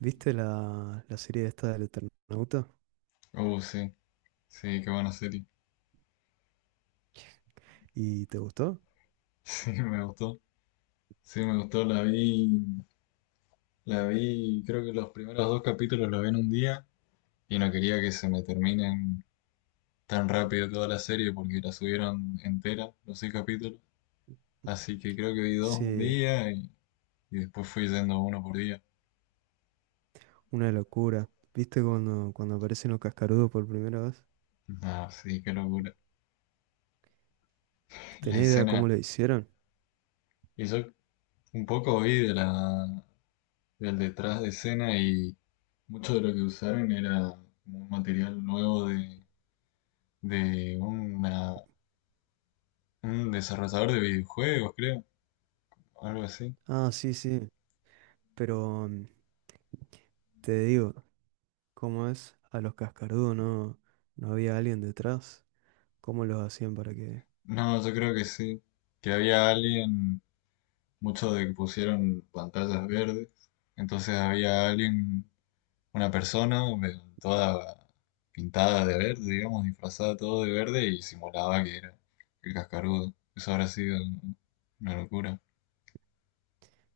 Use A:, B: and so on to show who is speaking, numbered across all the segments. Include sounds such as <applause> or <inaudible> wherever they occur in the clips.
A: ¿Viste la serie esta del Eternauta?
B: Oh, sí, sí, qué buena serie.
A: ¿Y te gustó?
B: <laughs> Sí, me gustó. Sí, me gustó. La vi, creo que los primeros dos capítulos los vi en un día y no quería que se me terminen tan rápido toda la serie porque la subieron entera, los seis capítulos. Así que creo que vi dos un
A: Sí,
B: día y después fui yendo uno por día.
A: una locura. ¿Viste cuando aparecen los cascarudos por primera vez?
B: Ah, sí, qué locura. <laughs> La
A: ¿Tenés idea cómo
B: escena,
A: lo hicieron?
B: y yo un poco vi del detrás de escena y mucho de lo que usaron era como un material nuevo de un desarrollador de videojuegos, creo, algo así.
A: Ah, sí, sí. Pero te digo, ¿cómo es? A los cascarudos no, no había alguien detrás. ¿Cómo los hacían para que...?
B: No, yo creo que sí, que había alguien, mucho de que pusieron pantallas verdes, entonces había alguien, una persona toda pintada de verde, digamos, disfrazada todo de verde y simulaba que era el cascarudo. Eso habrá sido una locura.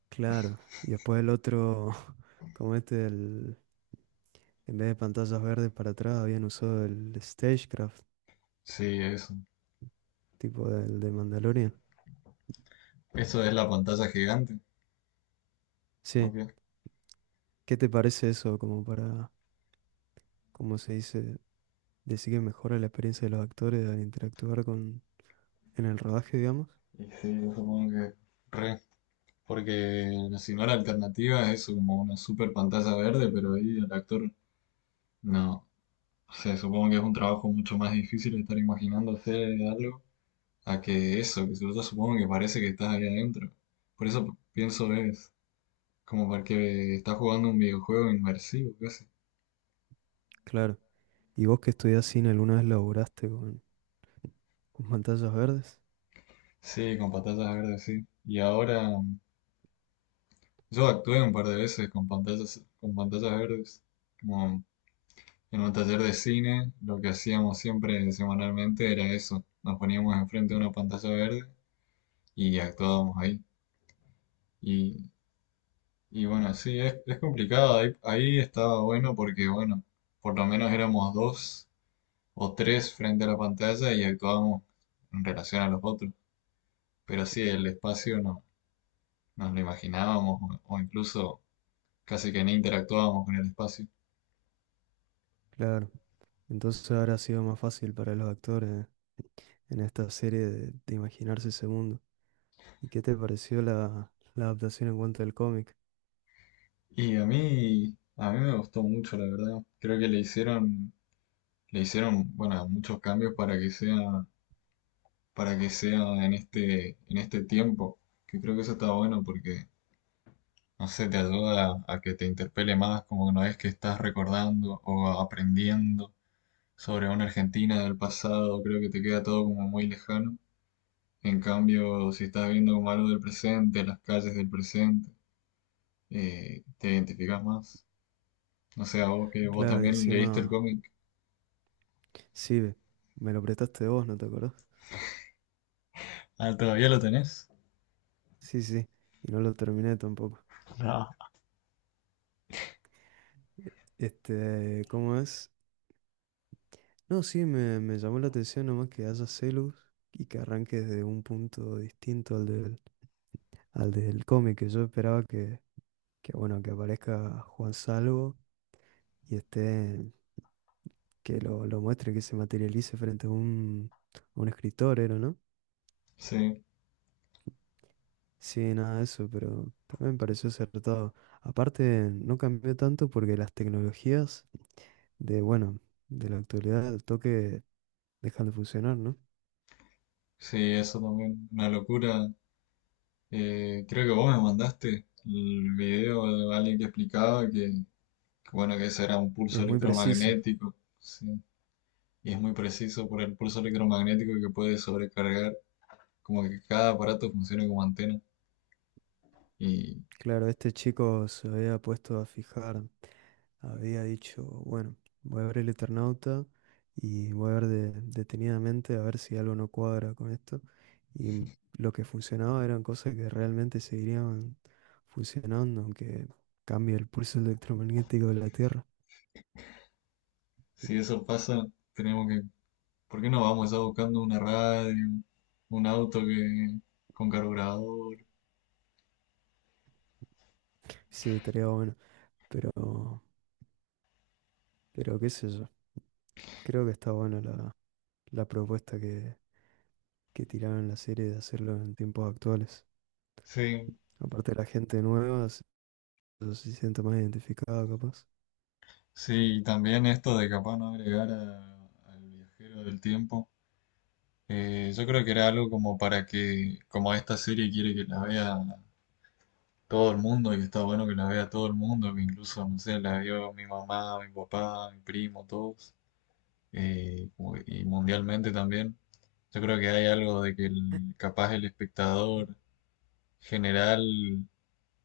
A: Claro. Y después el otro, <laughs> como este, el... en vez de pantallas verdes para atrás, habían usado el Stagecraft,
B: Sí, eso.
A: tipo del de Mandalorian.
B: Eso es la pantalla gigante.
A: Sí.
B: Ok.
A: ¿Qué te parece eso como para, cómo se dice, decir que mejora la experiencia de los actores al interactuar con... en el rodaje, digamos?
B: Y sí, yo supongo que re. Porque si no la alternativa es como una super pantalla verde, pero ahí el actor no. O sea, supongo que es un trabajo mucho más difícil estar imaginándose algo a que eso, que si yo supongo que parece que estás ahí adentro. Por eso pienso es como porque estás jugando un videojuego inmersivo casi.
A: Claro. ¿Y vos que estudiás cine alguna vez laburaste con pantallas verdes?
B: Sí, con pantallas verdes, sí. Y ahora yo actué un par de veces con pantallas verdes. Como en un taller de cine, lo que hacíamos siempre semanalmente era eso. Nos poníamos enfrente de una pantalla verde y actuábamos ahí. Y, y bueno, sí, es complicado. Ahí estaba bueno porque, bueno, por lo menos éramos dos o tres frente a la pantalla y actuábamos en relación a los otros. Pero sí, el espacio no nos lo imaginábamos o incluso casi que ni interactuábamos con el espacio.
A: Claro. Entonces habrá sido más fácil para los actores en esta serie de imaginarse ese mundo. ¿Y qué te pareció la adaptación en cuanto al cómic?
B: Y a mí me gustó mucho, la verdad. Creo que le hicieron, bueno, muchos cambios para que sea en este tiempo, que creo que eso está bueno porque, no sé, te ayuda a que te interpele más, como que no es que estás recordando o aprendiendo sobre una Argentina del pasado, creo que te queda todo como muy lejano. En cambio, si estás viendo como algo del presente, las calles del presente, te identificas más. No sé, a vos que vos
A: Claro, y
B: también leíste el
A: encima,
B: cómic.
A: sí, ve, me lo prestaste vos, ¿no te acordás?
B: Ah, ¿todavía lo tenés?
A: Sí, sí, y no lo terminé tampoco.
B: No,
A: E- Este, ¿cómo es? No, sí, me llamó la atención nomás que haya Celus y que arranque desde un punto distinto al del cómic, que yo esperaba que, bueno, que aparezca Juan Salvo y este, lo muestre, que se materialice frente a a un escritor, ¿era, no?
B: sí.
A: Sí, nada de eso, pero también me pareció acertado. Aparte, no cambió tanto porque las tecnologías de, bueno, de la actualidad al toque dejan de funcionar, ¿no?
B: Sí, eso también, una locura. Creo que vos me mandaste el video de alguien que explicaba bueno, que ese era un pulso
A: Es muy preciso.
B: electromagnético, sí. Y es muy preciso por el pulso electromagnético que puede sobrecargar, como que cada aparato funcione como antena. Y
A: Claro, este chico se había puesto a fijar, había dicho, bueno, voy a ver el Eternauta y voy a ver detenidamente a ver si algo no cuadra con esto. Y lo que funcionaba eran cosas que realmente seguirían funcionando, aunque cambie el pulso electromagnético de la Tierra.
B: si eso pasa, tenemos que, ¿por qué no vamos a buscando una radio, un auto que, con carburador?
A: Sí, estaría bueno, pero, pero qué sé yo. Creo que está buena la propuesta que tiraron en la serie de hacerlo en tiempos actuales.
B: Sí,
A: Aparte la gente nueva se siente más identificada, capaz.
B: sí, y también esto de capaz no agregar al viajero del tiempo. Yo creo que era algo como para que, como esta serie quiere que la vea todo el mundo y que está bueno que la vea todo el mundo, que incluso, no sé, la vio mi mamá, mi papá, mi primo, todos, y mundialmente también. Yo creo que hay algo de que el, capaz el espectador general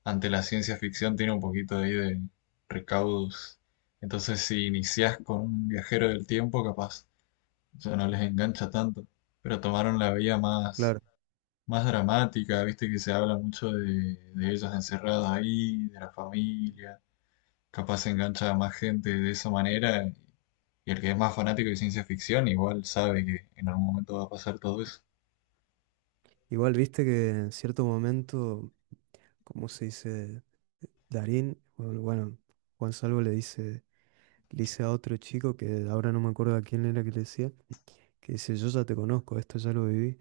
B: ante la ciencia ficción tiene un poquito ahí de recaudos. Entonces, si iniciás con un viajero del tiempo, capaz, o sea no les engancha tanto, pero tomaron la vía más
A: Claro.
B: más dramática, viste que se habla mucho de ellas encerradas ahí, de la familia, capaz se engancha a más gente de esa manera, y el que es más fanático de ciencia ficción igual sabe que en algún momento va a pasar todo eso.
A: Igual viste que en cierto momento, como se dice, Darín, bueno, bueno, Juan Salvo le dice a otro chico que ahora no me acuerdo a quién era que le decía, que dice, yo ya te conozco, esto ya lo viví.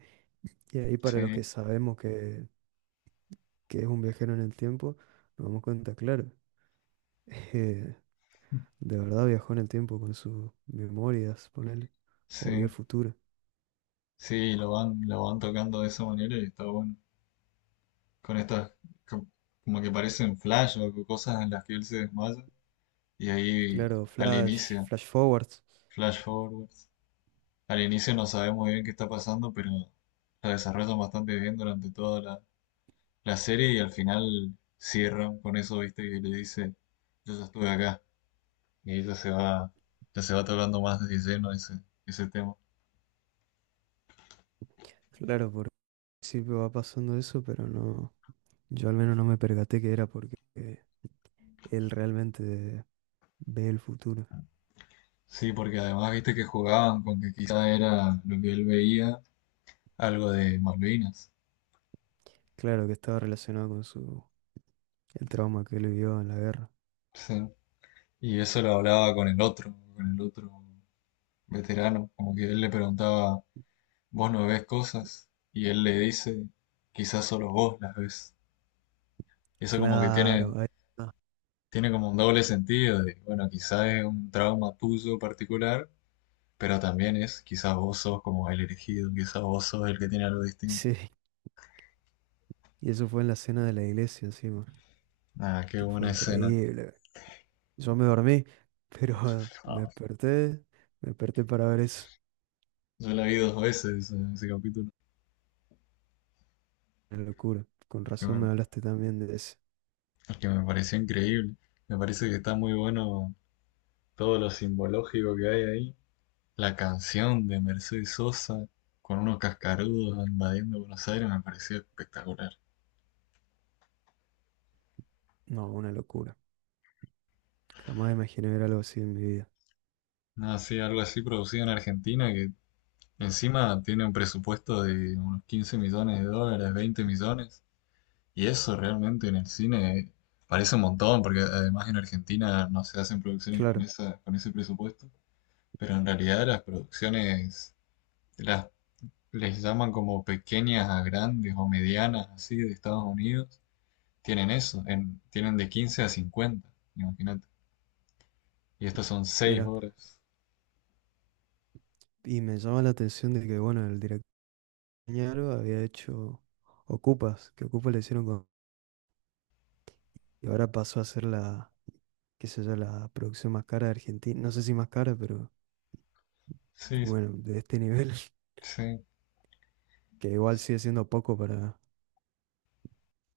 A: Y ahí para los que
B: Sí,
A: sabemos que es un viajero en el tiempo, nos damos cuenta, claro, <laughs> eh, de verdad viajó en el tiempo con sus memorias, ponele, o vio el
B: sí,
A: futuro.
B: sí, lo van tocando de esa manera y está bueno, con estas co- como que parecen flash o cosas en las que él se desmaya, y ahí
A: Claro,
B: al
A: flash,
B: inicio,
A: flash forwards.
B: flash forward. Al inicio no sabes muy bien qué está pasando, pero la desarrollan bastante bien durante toda la serie y al final cierran con eso, viste, que le dice, yo ya estuve acá. Y ahí ya se va, tocando más de lleno ese tema.
A: Claro, por principio va pasando eso, pero no, yo al menos no me percaté que era porque él realmente ve el futuro.
B: Sí, porque además viste que jugaban con que quizá era lo que él veía, algo de Malvinas.
A: Claro que estaba relacionado con su el trauma que él vivió en la guerra.
B: Sí. Y eso lo hablaba con el otro veterano, como que él le preguntaba, ¿vos no ves cosas? Y él le dice, quizás solo vos las ves. Y eso como que
A: Claro,
B: tiene,
A: ahí está.
B: tiene como un doble sentido de, bueno, quizás es un trauma tuyo particular, pero también es, quizás vos sos como el elegido, quizás vos sos el que tiene algo distinto.
A: <laughs> Sí, y eso fue en la cena de la iglesia encima,
B: Ah, qué
A: que fue
B: buena escena.
A: increíble. Yo me dormí, pero <laughs>
B: Ah,
A: me desperté para ver eso.
B: yo la vi dos veces ese capítulo.
A: Una locura. Con
B: Es que
A: razón me
B: me,
A: hablaste también de eso.
B: es que me pareció increíble. Me parece que está muy bueno todo lo simbológico que hay ahí. La canción de Mercedes Sosa con unos cascarudos invadiendo Buenos Aires me pareció espectacular.
A: No, una locura. Jamás imaginé ver algo así en mi vida.
B: No, sí, algo así producido en Argentina que encima tiene un presupuesto de unos 15 millones de dólares, 20 millones, y eso realmente en el cine parece un montón, porque además en Argentina no se hacen producciones con
A: Claro,
B: esa, con ese presupuesto, pero en realidad las producciones las, les llaman como pequeñas a grandes o medianas, así, de Estados Unidos, tienen eso, tienen de 15 a 50, imagínate, y estas son 6
A: mira,
B: horas.
A: y me llama la atención de que, bueno, el director Ñaro había hecho Ocupas, que Ocupas le hicieron con... Y ahora pasó a ser qué sé yo, la producción más cara de Argentina. No sé si más cara, pero
B: Sí,
A: bueno, de este nivel, <laughs>
B: sí,
A: que igual sigue siendo poco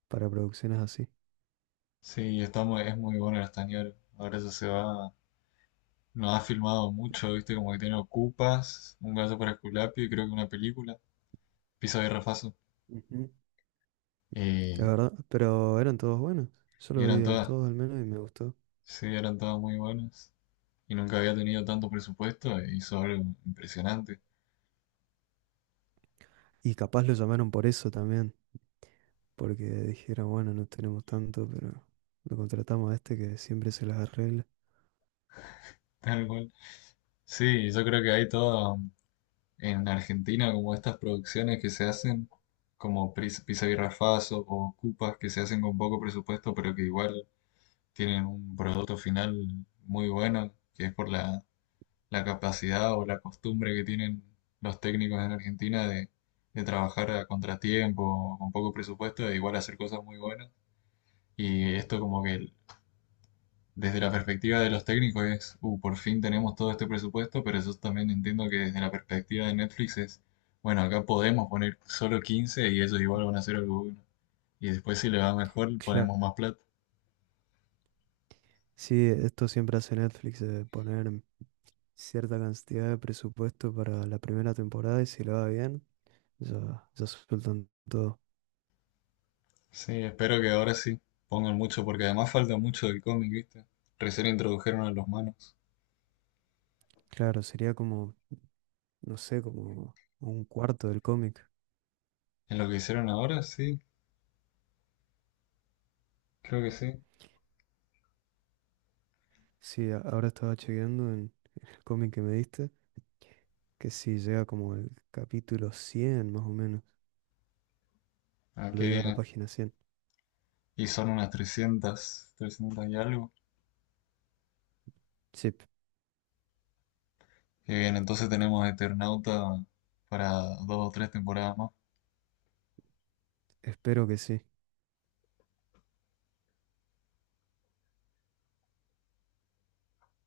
A: para producciones así.
B: sí, está es muy bueno el Castañero, ahora ya se va. No ha filmado mucho, viste, como que tiene Ocupas, Un gato para Esculapio y creo que una película, Pisa y Rafazo.
A: Ujú. La
B: Eh,
A: verdad, pero eran todos buenos. Yo
B: y
A: lo
B: eran
A: vi al
B: todas,
A: todos al menos y me gustó.
B: sí, eran todas muy buenas. Y nunca había tenido tanto presupuesto e hizo algo impresionante,
A: Y capaz lo llamaron por eso también, porque dijeron, bueno, no tenemos tanto, pero lo contratamos a este que siempre se las arregla.
B: <laughs> tal cual. Sí, yo creo que hay todo en Argentina, como estas producciones que se hacen, como Pisa y Rafazo o Ocupas, que se hacen con poco presupuesto, pero que igual tienen un producto final muy bueno, que es por la capacidad o la costumbre que tienen los técnicos en Argentina de trabajar a contratiempo, con poco presupuesto, e igual hacer cosas muy buenas. Y esto como que desde la perspectiva de los técnicos es, Por fin tenemos todo este presupuesto, pero yo también entiendo que desde la perspectiva de Netflix es, bueno, acá podemos poner solo 15 y ellos igual van a hacer algo bueno. Y después si le va mejor
A: Claro.
B: ponemos más plata.
A: Sí, esto siempre hace Netflix, de poner cierta cantidad de presupuesto para la primera temporada y si lo va bien, ya, ya sueltan todo.
B: Sí, espero que ahora sí pongan mucho, porque además falta mucho del cómic, ¿viste? Recién introdujeron a los manos.
A: Claro, sería como, no sé, como un cuarto del cómic.
B: En lo que hicieron ahora, sí, creo que sí.
A: Sí, ahora estaba chequeando en el cómic que me diste, que sí, llega como el capítulo 100 más o menos.
B: Ah,
A: Lo
B: qué
A: digo a la
B: bien.
A: página 100.
B: Y son unas 300, 300 y algo.
A: Sí,
B: Qué bien, entonces tenemos Eternauta para dos o tres temporadas más.
A: espero que sí.